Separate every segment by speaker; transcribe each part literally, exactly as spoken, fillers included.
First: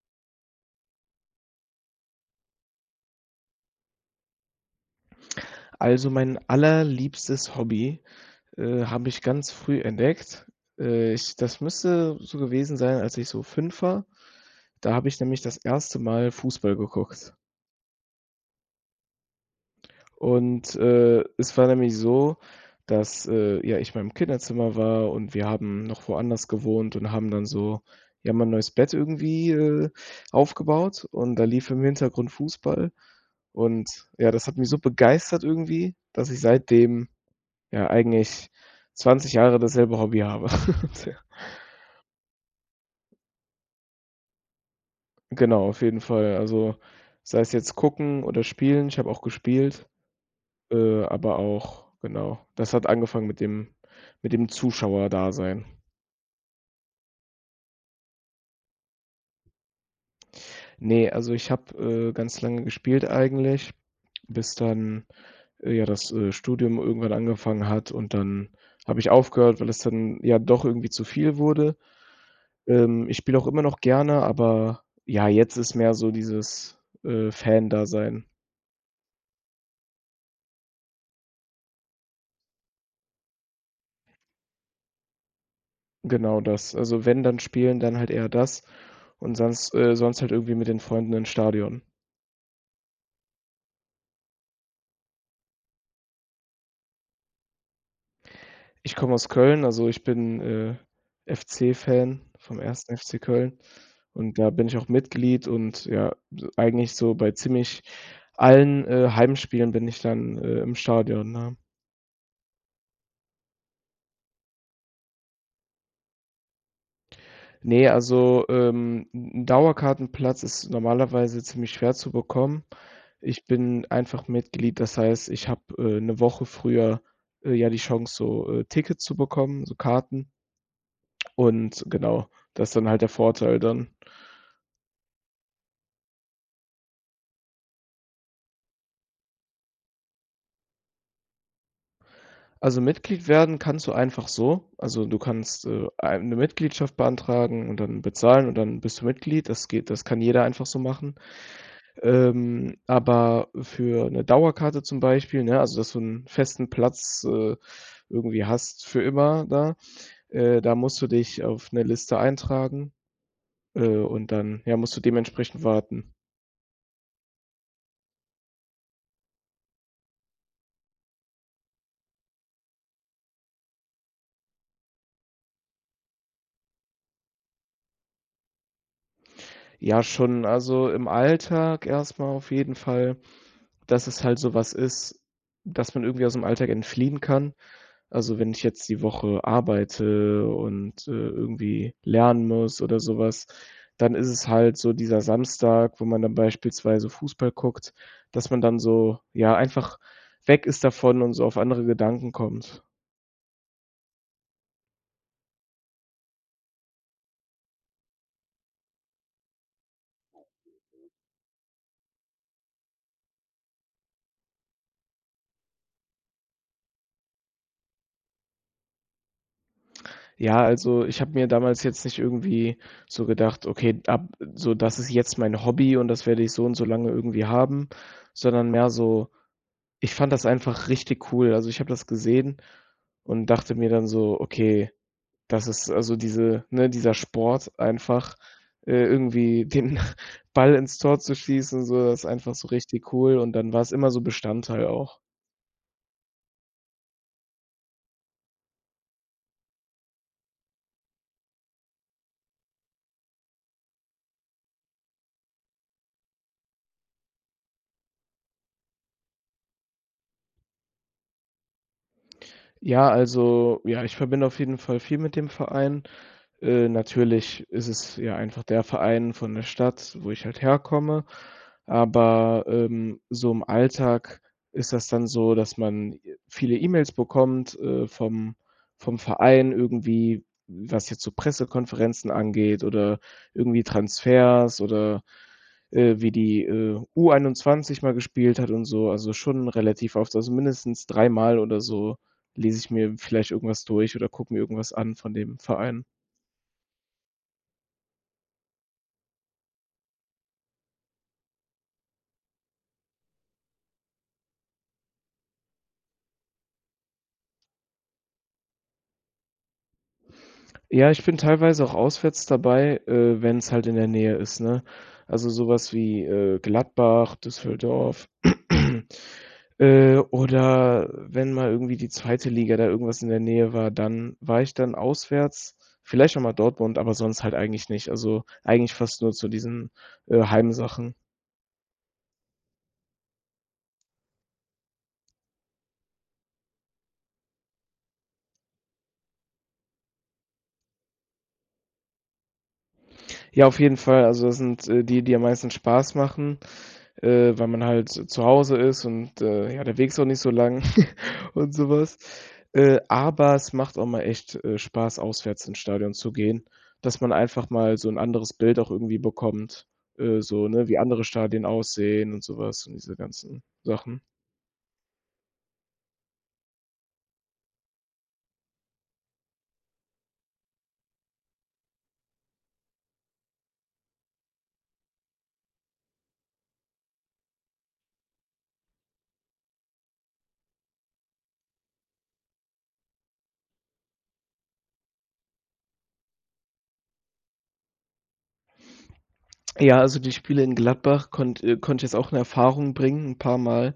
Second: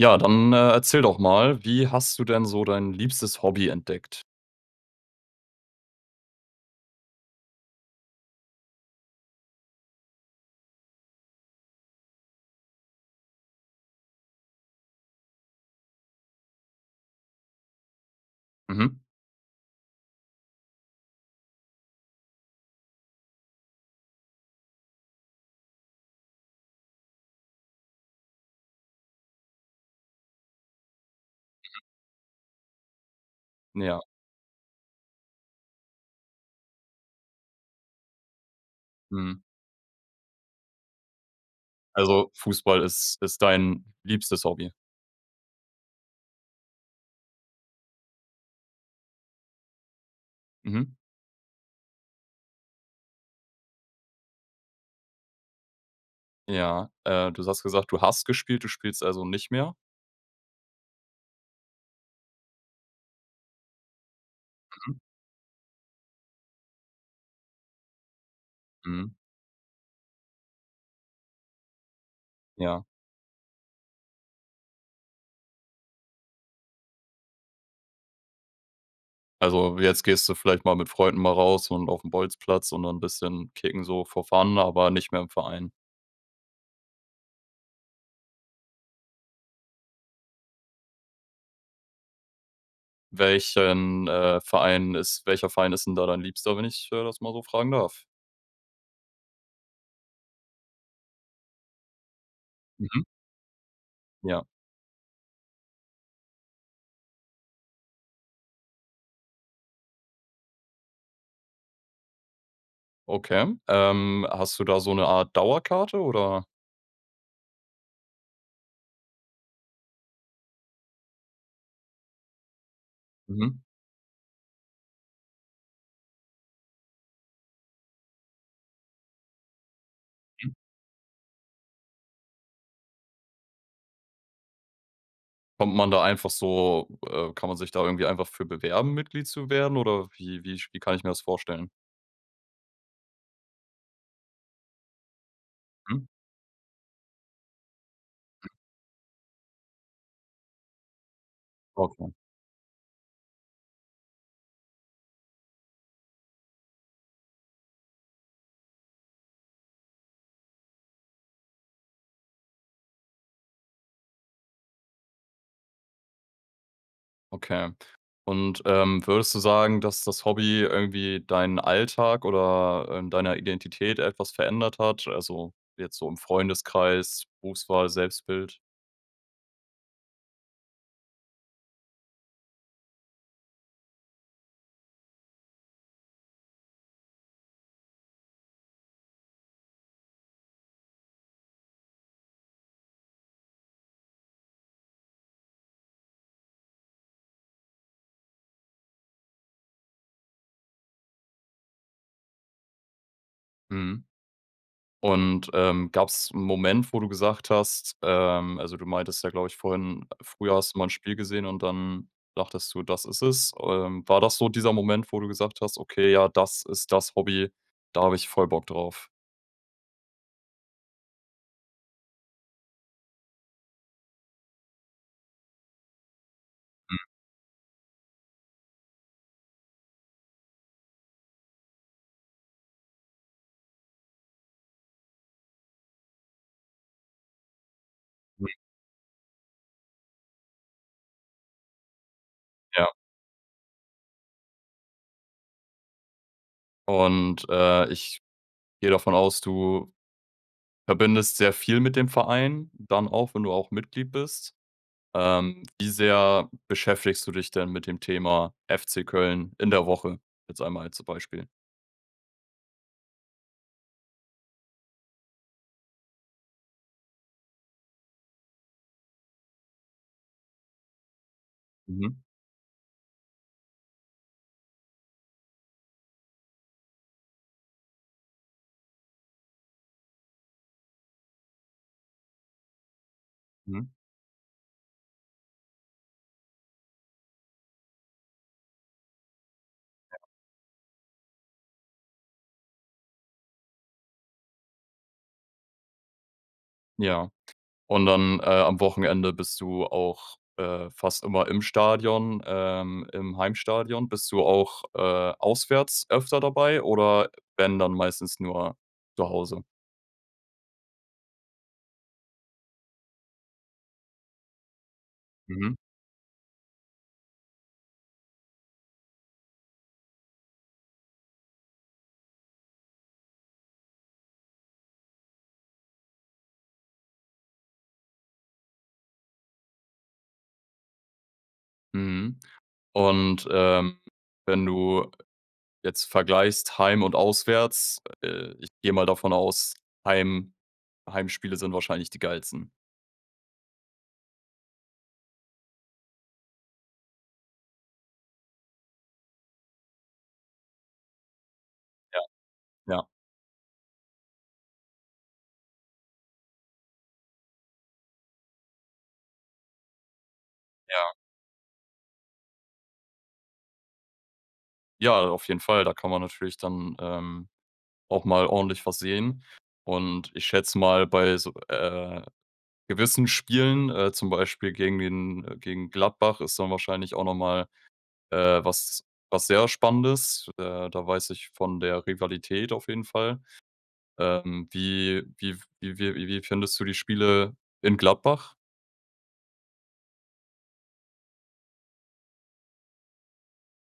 Speaker 1: Ja, dann, äh, erzähl doch mal, wie hast du denn so dein liebstes Hobby entdeckt?
Speaker 2: Also mein allerliebstes Hobby, äh, habe ich ganz früh entdeckt. Äh, ich das müsste so gewesen sein, als ich so fünf war. Da habe ich nämlich das erste Mal Fußball geguckt.
Speaker 1: Mhm.
Speaker 2: Und, äh, es war nämlich so, dass, äh, ja ich in meinem Kinderzimmer war und wir haben noch woanders gewohnt und haben dann so, ja, mein neues Bett irgendwie, äh, aufgebaut, und da lief
Speaker 1: Mhm.
Speaker 2: im Hintergrund Fußball.
Speaker 1: Ja.
Speaker 2: Und ja, das hat mich so begeistert irgendwie, dass ich seitdem ja eigentlich zwanzig
Speaker 1: Mhm.
Speaker 2: Jahre dasselbe Hobby habe.
Speaker 1: Also Fußball ist ist dein liebstes Hobby?
Speaker 2: Genau, auf jeden Fall. Also sei es jetzt gucken oder spielen. Ich habe auch gespielt,
Speaker 1: Mhm.
Speaker 2: äh, aber auch genau, das hat angefangen mit dem mit dem Zuschauerdasein.
Speaker 1: Ja, äh, du hast gesagt, du hast gespielt, du spielst also nicht mehr?
Speaker 2: Ne, also ich habe, äh, ganz lange gespielt eigentlich, bis
Speaker 1: Mhm.
Speaker 2: dann, äh, ja das, äh, Studium irgendwann angefangen hat, und dann habe ich
Speaker 1: Mhm.
Speaker 2: aufgehört, weil es dann ja doch irgendwie zu viel wurde.
Speaker 1: Ja.
Speaker 2: Ähm, ich spiele auch immer noch gerne, aber ja, jetzt ist mehr so dieses, äh, Fan-Dasein.
Speaker 1: Also, jetzt gehst du vielleicht mal mit Freunden mal raus und aufm Bolzplatz und dann 'n bisschen kicken so for fun, aber nicht mehr im Verein.
Speaker 2: Genau das. Also wenn, dann spielen, dann halt eher das und sonst äh, sonst halt irgendwie mit den Freunden ins Stadion.
Speaker 1: Welchen, äh, Verein ist welcher Verein ist 'n da dein liebster, wenn ich, ja, das mal so fragen darf?
Speaker 2: Ich komme aus Köln, also ich bin, äh, FC-Fan vom 1.
Speaker 1: Mhm.
Speaker 2: FC Köln. Und
Speaker 1: Ja.
Speaker 2: da bin ich auch Mitglied und ja, e eigentlich so bei ziemlich allen, äh, Heimspielen bin ich dann, äh, im Stadion, ne?
Speaker 1: Okay, ähm, hast du da so 'ne Art Dauerkarte, oder
Speaker 2: Ne, also, ähm, 'n 'n Dauerkartenplatz ist normalerweise ziemlich schwer zu bekommen. Ich
Speaker 1: Mhm.
Speaker 2: bin einfach Mitglied, das heißt, ich habe, äh, 'ne Woche früher, äh, ja, die Chance, so Tickets zu bekommen, so Karten
Speaker 1: Mhm.
Speaker 2: und genau, das ist dann halt der Vorteil dann.
Speaker 1: Kommt man da einfach so, äh kann man sich da irgendwie einfach für bewerben, Mitglied zu werden, oder wie wie sch wie kann ich mir das vorstellen?
Speaker 2: Also Mitglied werden kannst du einfach so. Also du kannst, äh,
Speaker 1: Mhm.
Speaker 2: eine Mitgliedschaft beantragen und dann bezahlen und dann bist du Mitglied. Das geht das kann jeder einfach so machen.
Speaker 1: Okay.
Speaker 2: Ähm, aber für 'ne Dauerkarte zum Beispiel, ne, also dass du 'n festen Platz, äh, irgendwie hast für immer da äh, da musst du dich auf 'ne Liste eintragen, äh, und dann, ja, musst du dementsprechend warten.
Speaker 1: Okay. Und, ähm, würdest du sagen, dass das Hobby irgendwie deinen Alltag oder in deiner Identität etwas verändert hat, also jetzt so im Freundeskreis, Berufswahl, Selbstbild?
Speaker 2: Ja, schon. Also im Alltag erst mal auf jeden Fall, dass es halt so was ist, dass man irgendwie ausm Alltag entfliehen kann. Also, wenn ich jetzt die Woche arbeite und, äh, irgendwie lernen muss oder so was, dann ist es halt so dieser Samstag, wo man dann beispielsweise Fußball guckt, dass man dann so ja, einfach weg ist davon und so auf andere Gedanken kommt.
Speaker 1: Mhm. Und, ähm, gab's 'n Moment, wo du gesagt hast, ähm also du meintest ja, glaube ich, vorhin: Früher hast du mal 'n Spiel gesehen und dann dachtest du, „das ist es.“ Ähm, war das so dieser Moment, wo du gesagt hast: „Okay, ja, das ist das Hobby, da habe ich voll Bock drauf“?
Speaker 2: Ja, also ich habe mir damals jetzt nicht irgendwie so gedacht: „Okay, ab so das ist jetzt mein Hobby und das werde ich so und so
Speaker 1: Hm.
Speaker 2: lange irgendwie haben“, sondern mehr so, ich fand das einfach richtig cool. Also, ich habe das gesehen und dachte mir dann so: „Okay, das ist also diese ne, dieser Sport einfach,
Speaker 1: Ui.
Speaker 2: äh, irgendwie den Ball ins Tor zu schließen so, das einfach so
Speaker 1: Ja.
Speaker 2: richtig cool“ und dann war's immer so Bestandteil auch.
Speaker 1: Und, äh, ich gehe davon aus, du verbindest sehr viel mit dem Verein, dann auch, wenn du auch Mitglied bist. Ähm, wie sehr beschäftigst du dich denn mit dem Thema FC Köln in der Woche, jetzt einmal als Beispiel?
Speaker 2: Ja, also, ja, ich verbinde auf jeden Fall viel mit dem Verein. Äh, natürlich ist es ja einfach der Verein von der Stadt, wo ich halt herkomme,
Speaker 1: Mhm.
Speaker 2: aber, ähm, so im Alltag ist das dann so, dass man viele E-Mails bekommt, äh, vom vom Verein irgendwie, was jetzt so Pressekonferenzen angeht oder irgendwie
Speaker 1: Hm.
Speaker 2: Transfers oder, äh, wie die, äh, U21 mal gespielt hat und so, also schon relativ
Speaker 1: [unintelligible]
Speaker 2: oft, also mindestens dreimal oder so, lese ich mir vielleicht irgendwas durch oder gucke mir irgendwas an von dem Verein.
Speaker 1: Ja, und dann, äh, am Wochenende bist du auch, äh, fast immer im Stadion, ähm, im Heimstadion. Bist du auch, äh, auswärts öfter dabei oder wenn, dann meistens nur zu Hause?
Speaker 2: Ja, ich bin teilweise auch auswärts dabei, äh, wenn's halt in der Nähe ist, ne? Also so
Speaker 1: Mhm.
Speaker 2: was wie, äh, Gladbach, Düsseldorf, äh, oder wenn mal irgendwie die zweite Liga da irgendwas in der Nähe war, dann war ich dann auswärts. Vielleicht auch mal Dortmund, aber sonst halt eigentlich nicht. Also, eigentlich fast nur zu diesen, äh, Heim-Sachen.
Speaker 1: Mhm. Und, ähm, wenn du jetzt vergleichst heim und auswärts, äh, ich gehe mal davon aus, Heim Heimspiele sind wahrscheinlich die geilsten.
Speaker 2: Ja, auf jeden Fall, also sind, äh, die, die am meisten Spaß machen, äh, weil man halt z zu Hause ist und, äh, ja, der Weg ist auch nicht so lang und so was.
Speaker 1: Ja.
Speaker 2: Äh,
Speaker 1: Ja.
Speaker 2: aber es macht auch mal echt, äh, Spaß, auswärts, ins Stadion zu gehen, dass man einfach mal so 'n anderes Bild auch irgendwie bekommt, äh, so 'ne, wie
Speaker 1: Ja.
Speaker 2: andere Stadien aussehen und so was und diese ganzen Sachen.
Speaker 1: Ja, auf jeden Fall, da kann man natürlich dann, ähm, auch mal ordentlich was sehen und ich schätze mal, bei so, äh, gewissen Spielen, äh, zum Beispiel gegen den gegen Gladbach ist dann wahrscheinlich auch noch mal, äh, was was sehr Spannendes. Äh, da weiß ich von der Rivalität auf jeden Fall. Ähm, wie wie f wie wie wie findest du die Spiele in Gladbach?
Speaker 2: Ja, also die Spiele in Gladbach konnt äh, konnte ich jetzt auch 'ne Erfahrung bringen 'n paar Mal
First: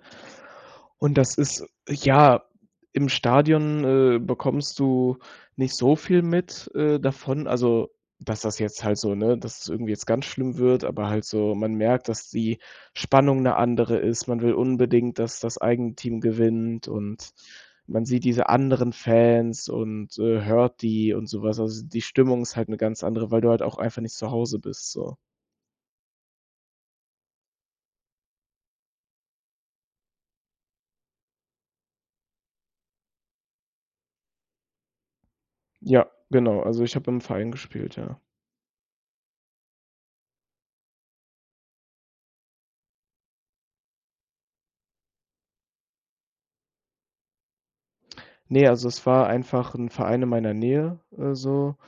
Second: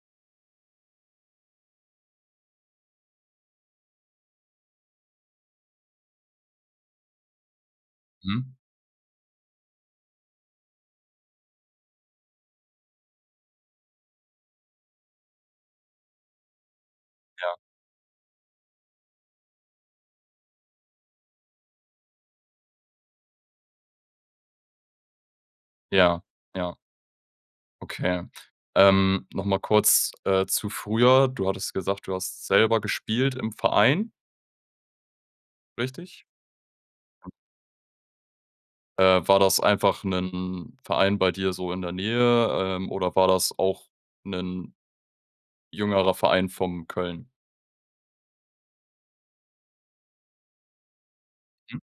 Speaker 2: und das ist, ja, im Stadion, äh, bekommst du nicht so viel mit, äh, davon, also, dass
Speaker 1: Mhm.
Speaker 2: das jetzt halt so ne, dass es irgendwie jetzt ganz schlimm wird, aber halt so man merkt, dass die Spannung 'ne andere ist. Man will unbedingt, dass das eigene Team gewinnt und
Speaker 1: Ja.
Speaker 2: man sieht diese anderen Fans und, äh, hört die und so was. Also, die Stimmung ist halt 'ne ganz andere, weil du halt auch einfach nicht zu Hause bist, so.
Speaker 1: Ja. Ja. Okay. Ähm, noch mal kurz, äh, zu früher. Du hattest gesagt, du hast selber gespielt im Verein
Speaker 2: Ja
Speaker 1: richtig?
Speaker 2: genau, also ich habe im Verein gespielt ja.
Speaker 1: Äh, war das einfach 'nen Verein bei dir so in der Nähe, ähm, oder war das auch 'nen jüngerer Verein von Köln?
Speaker 2: Ne, also es war einfach 'n Verein in meiner Nähe, äh, so.
Speaker 1: Mhm.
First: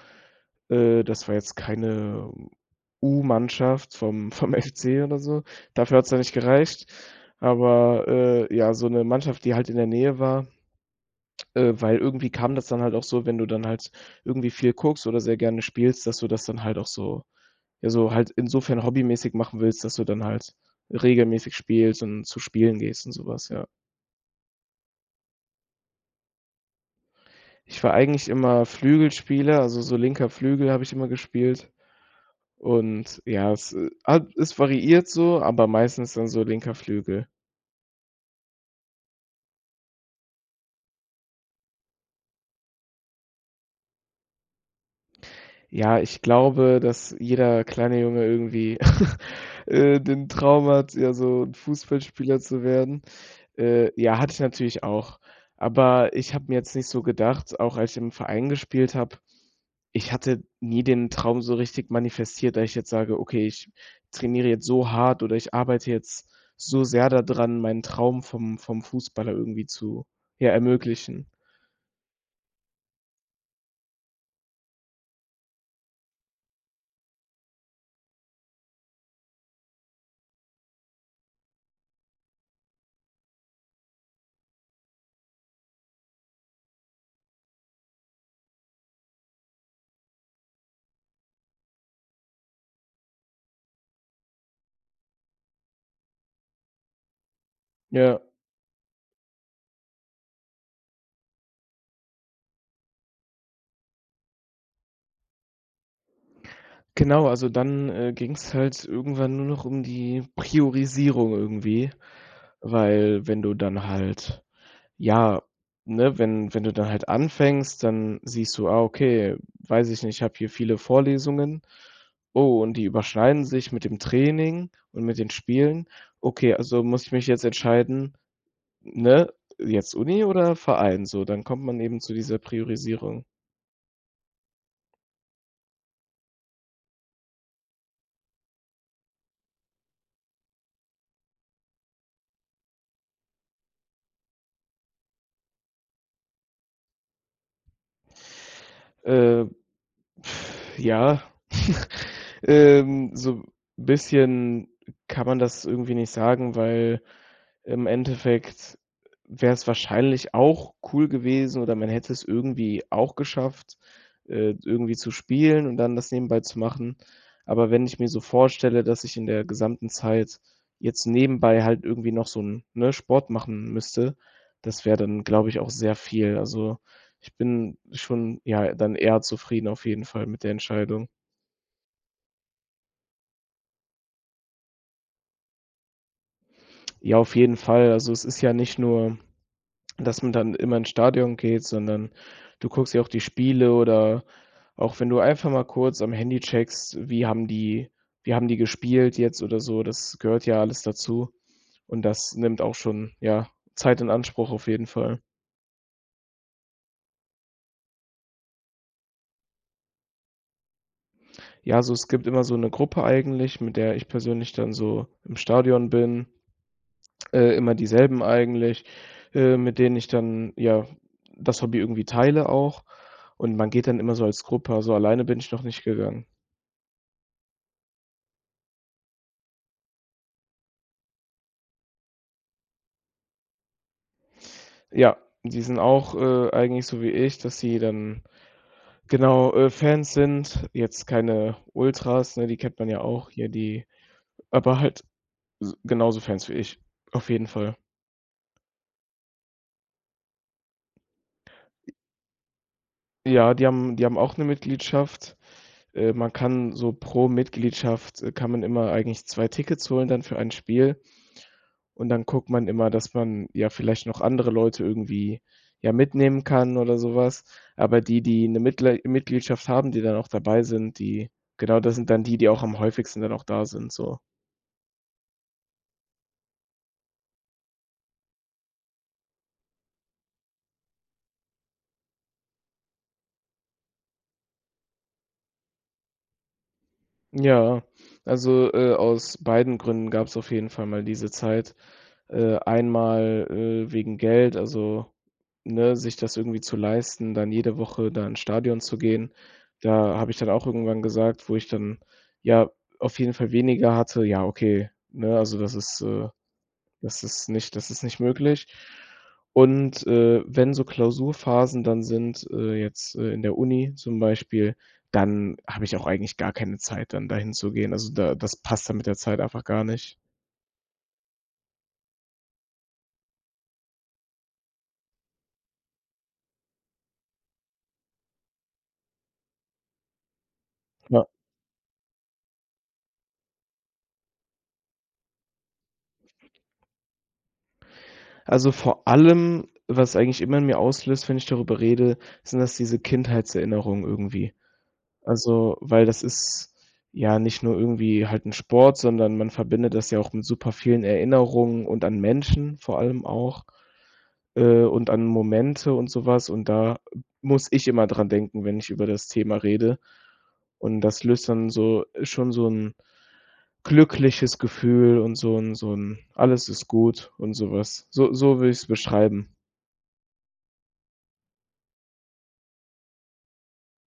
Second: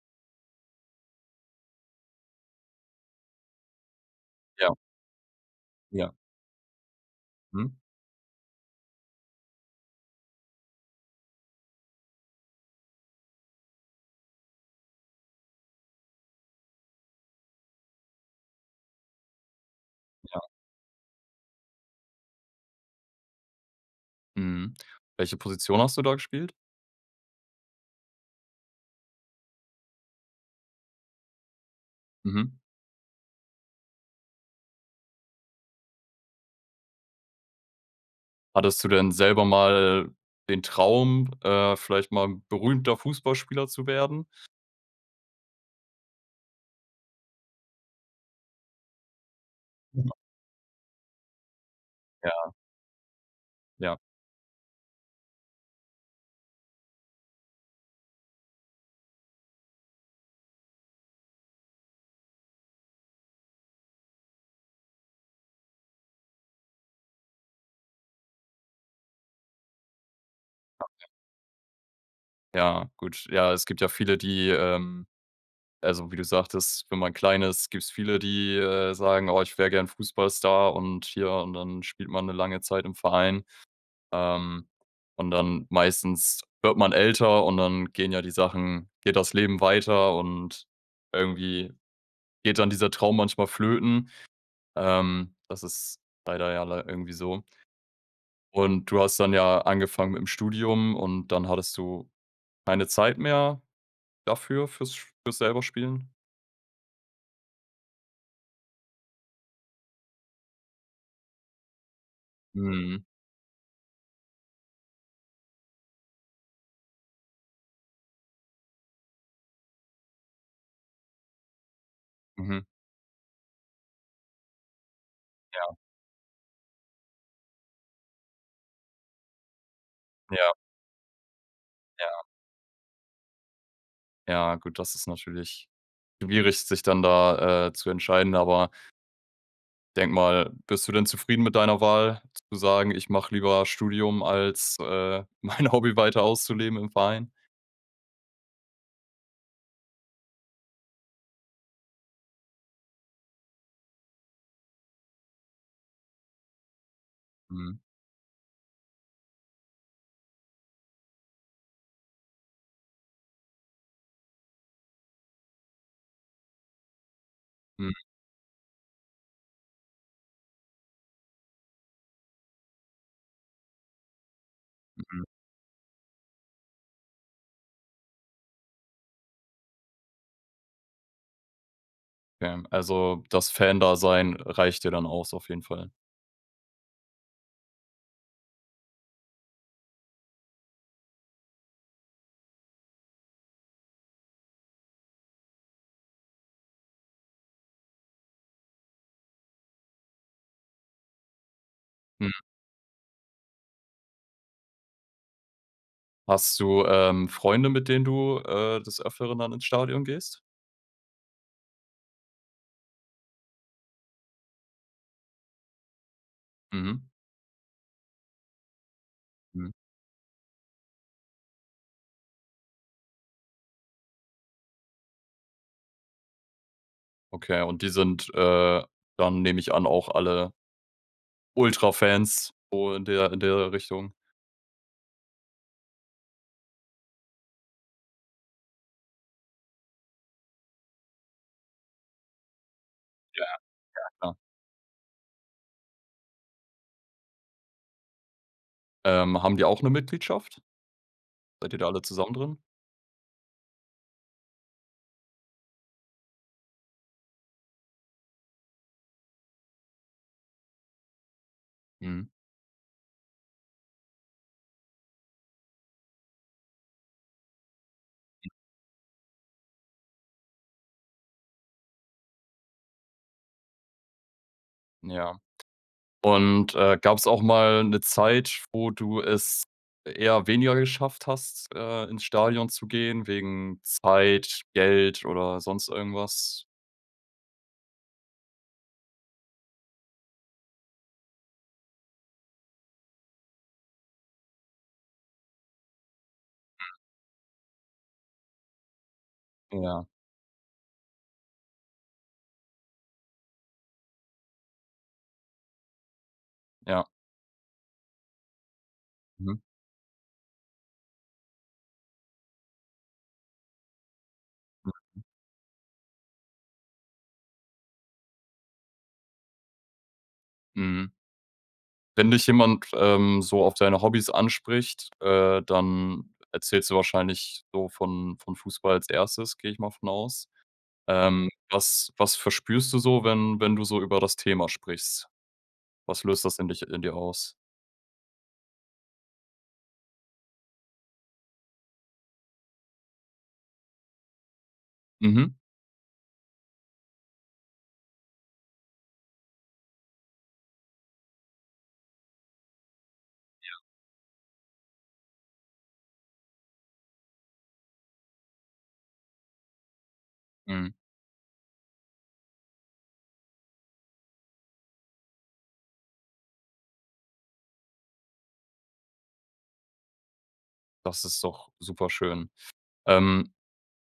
Speaker 2: Äh, das war jetzt keine U-Mannschaft vom vom
Speaker 1: Ja.
Speaker 2: FC oder so. Dafür hat es
Speaker 1: Ja.
Speaker 2: dann nicht gereicht,
Speaker 1: Mhm.
Speaker 2: aber, äh, ja, so 'ne Mannschaft, die halt in der Nähe war, äh, weil irgendwie kam das dann halt auch so, wenn du dann halt irgendwie viel guckst oder sehr gerne spielst, dass du das dann halt auch so ja, so halt insofern hobbymäßig machen willst, dass du dann
Speaker 1: Ja.
Speaker 2: halt regelmäßig spielst und zu Spielen gehst und so was, ja.
Speaker 1: Mhm. Welche Position hast du da gespielt?
Speaker 2: Ich war eigentlich immer Flügelspieler, also so linker Flügel hab ich immer gespielt.
Speaker 1: Mhm.
Speaker 2: Und, ja, es hat es ist variiert so, aber meistens dann so linker Flügel.
Speaker 1: Hattest du denn selber mal den Traum, äh, vielleicht mal 'n berühmter Fußballspieler zu werden?
Speaker 2: Ja, ich glaube, dass jeder kleine Junge irgendwie, äh, den Traum hat, ja so 'n Fußballspieler
Speaker 1: Ja.
Speaker 2: zu werden. Äh,
Speaker 1: Ja.
Speaker 2: ja, hatte ich natürlich auch. Aber ich habe mir jetzt nicht so gedacht, auch als ich im Verein gespielt habe ich hatte nie den Traum so richtig manifestiert, dass ich jetzt sage: „Okay, ich trainiere jetzt so hart oder ich arbeite jetzt so sehr da dran, meinen Traum vom vom Fußballer irgendwie zu, ja,
Speaker 1: Okay.
Speaker 2: ermöglichen.“
Speaker 1: Ja, gut. Ja, es gibt ja viele, die, ähm also wie du sagtest, wenn man klein ist, gibt's viele, die, äh, sagen: „Oh, ich wäre gerne Fußballstar und hier“ und dann spielt man 'ne lange Zeit im Verein. Ähm, und dann, meistens wird man älter und dann gehen ja die Sachen, geht das Leben weiter und irgendwie geht dann dieser Traum manchmal flöten. Ähm, das ist leider ja lei irgendwie so.
Speaker 2: Ja.
Speaker 1: Und du hast dann ja angefangen mitm Studium und dann hattest du keine Zeit mehr dafür, fürs sch fürs selber Spielen?
Speaker 2: Genau, also dann, äh, ging's halt irgendwann nur noch um die Priorisierung irgendwie,
Speaker 1: Mhm.
Speaker 2: weil wenn du dann halt ja ne, wenn wenn du dann halt anfängst, dann siehst du: „Ah, okay, weiß ich nicht, ich habe hier viele Vorlesungen. Oh,
Speaker 1: Mhm.
Speaker 2: und die überschneiden sich mit dem Training und mit den
Speaker 1: Ja.
Speaker 2: Spielen. Okay, also muss ich mich jetzt entscheiden“ ne, jetzt Uni
Speaker 1: Ja.
Speaker 2: oder Verein so, dann kommt man eben zu
Speaker 1: Ja.
Speaker 2: dieser Priorisierung.
Speaker 1: Ja, gut, das ist natürlich schwierig, sich dann da, äh, zu entscheiden, aber denke mal, bist du denn zufrieden mit deiner Wahl zu sagen, ich mache lieber Studium als, äh, mein Hobby weiter auszuleben im Verein?
Speaker 2: Äh, ja, ähm, so 'n bisschen kann man das irgendwie nicht sagen, weil
Speaker 1: Mhm.
Speaker 2: im Endeffekt wäre es wahrscheinlich auch cool gewesen oder man hätte es irgendwie auch geschafft, äh, d irgendwie zu spielen und dann das nebenbei zu machen. Aber wenn
Speaker 1: Mhm.
Speaker 2: ich mir so vorstelle, dass ich in der gesamten Zeit jetzt nebenbei halt irgendwie noch so 'n, ne, Sport machen müsste, das wäre dann,
Speaker 1: Mhm.
Speaker 2: glaube ich, auch sehr viel. Also, ich bin schon ja dann eher zufrieden auf jeden Fall mit der Entscheidung.
Speaker 1: Ja, also das Fan-Dasein reicht dir dann aus auf jeden Fall.
Speaker 2: Ja, auf jeden Fall. Also, es ist ja nicht nur, dass man dann immer ins Stadion geht, sondern du guckst ja auch die Spiele oder auch wenn du einfach mal kurz am Handy checkst, wie haben die wie haben die gespielt jetzt oder so? Das gehört ja alles dazu. Und das
Speaker 1: Mhm.
Speaker 2: nimmt auch schon, ja, Zeit in Anspruch, auf jeden Fall.
Speaker 1: Hast du, ähm, Freunde, mit denen du, äh, des Öfteren dann ins Stadion gehst?
Speaker 2: Ja, so es gibt immer so 'ne Gruppe eigentlich, mit der ich persönlich dann so im Stadion bin.
Speaker 1: Mhm.
Speaker 2: Äh, immer dieselben eigentlich, äh,
Speaker 1: Mhm.
Speaker 2: mit denen ich dann, ja, das Hobby irgendwie teile auch. Und man geht dann immer so als Gruppe, also alleine bin ich noch nicht gegangen.
Speaker 1: Okay, und die sind, äh, dann nehme ich an, auch alle Ultra-Fans und der in der Richtung.
Speaker 2: Ja, die sind auch, äh, eigentlich so wie ich, dass sie dann genau, äh, Fans sind. Jetzt keine Ultras, ne, die kennt man ja auch.
Speaker 1: Ja,
Speaker 2: Hier die
Speaker 1: ja klar.
Speaker 2: aber halt s genauso Fans wie ich. Auf jeden Fall.
Speaker 1: Ähm, haben die auch 'ne Mitgliedschaft? Seid ihr da alle zusammen drin?
Speaker 2: Ja, die haben die haben auch 'ne Mitgliedschaft. Äh, man kann so pro Mitgliedschaft kann man immer eigentlich zwei Tickets holen dann für ein Spiel. Und dann
Speaker 1: Mhm.
Speaker 2: guckt man immer, dass man ja vielleicht noch andere Leute irgendwie, ja, mitnehmen kann oder so was. Aber die die 'ne Mitglei Mitgliedschaft haben, die dann auch dabei sind, die genau das sind dann die, die auch am häufigsten dann auch da sind so.
Speaker 1: Ja. Und, äh, gab's auch mal 'ne Zeit, wo du es eher weniger geschafft hast, äh, ins Stadion zu gehen wegen Zeit, Geld oder sonst irgendwas?
Speaker 2: Ja, also, äh, aus beiden Gründen gab's auf jeden Fall mal diese Zeit. Äh, einmal, äh, wegen Geld, also, ne, sich das irgendwie zu
Speaker 1: Mhm.
Speaker 2: leisten, dann jede Woche da ins Stadion zu gehen.
Speaker 1: Ja.
Speaker 2: Da habe ich dann auch irgendwann gesagt, wo ich dann, ja, auf jeden Fall weniger hatte ja okay, 'ne, also das ist äh,
Speaker 1: Ja.
Speaker 2: das ist nicht das ist nicht möglich.
Speaker 1: Mhm.
Speaker 2: Und, äh, wenn so Klausurphasen dann sind, äh, jetzt, äh, in der Uni zum Beispiel,
Speaker 1: Mhm.
Speaker 2: dann habe ich auch eigentlich gar keine Zeit, dann dahinzugehen. Also da das passt dann mit der Zeit einfach gar nicht.
Speaker 1: Mhm. Wenn dich jemand, ähm, so auf deine Hobbys anspricht, äh, dann erzählst du wahrscheinlich so von von Fußball als Erstes, gehe ich mal von aus.
Speaker 2: Ja.
Speaker 1: Ähm, was was verspürst du so, wenn wenn du so über das Thema sprichst? Was löst das in dich in dir aus?
Speaker 2: Also vor allem, was eigentlich immer in mir auslöst, wenn ich darüber rede, sind das diese Kindheitserinnerungen irgendwie.
Speaker 1: Mhm.
Speaker 2: Also, weil das ist ja nicht nur irgendwie halt 'n Sport, sondern man verbindet das ja auch mit supervielen Erinnerungen und an Menschen vor allem auch.
Speaker 1: Ja.
Speaker 2: Äh, und an Momente und so was und da muss ich immer dran denken, wenn ich über das Thema rede.
Speaker 1: Mhm.
Speaker 2: Und das löst dann so, schon so 'n glückliches Gefühl und so 'n so 'n „alles ist gut“ und so was. So so würde ich's beschreiben.
Speaker 1: Das ist doch superschön. Ähm,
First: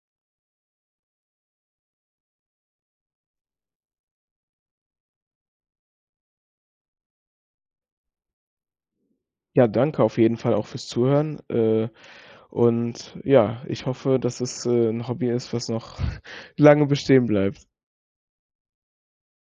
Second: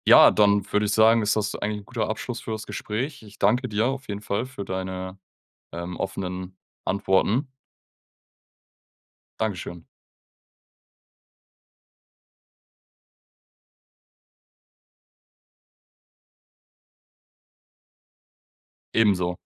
Speaker 1: ja, dann würde ich sagen, ist das eigentlich 'n guter Abschluss für das Gespräch. Ich danke dir auf jeden Fall für deine, ähm, offenen Antworten.
Speaker 2: Ja,
Speaker 1: Dankeschön.
Speaker 2: danke auf jeden Fall auch fürs Zuhören. Äh, und ja, ich hoffe, dass es, äh, 'n Hobby ist, was noch lange bestehen bleibt.
Speaker 1: Ebenso.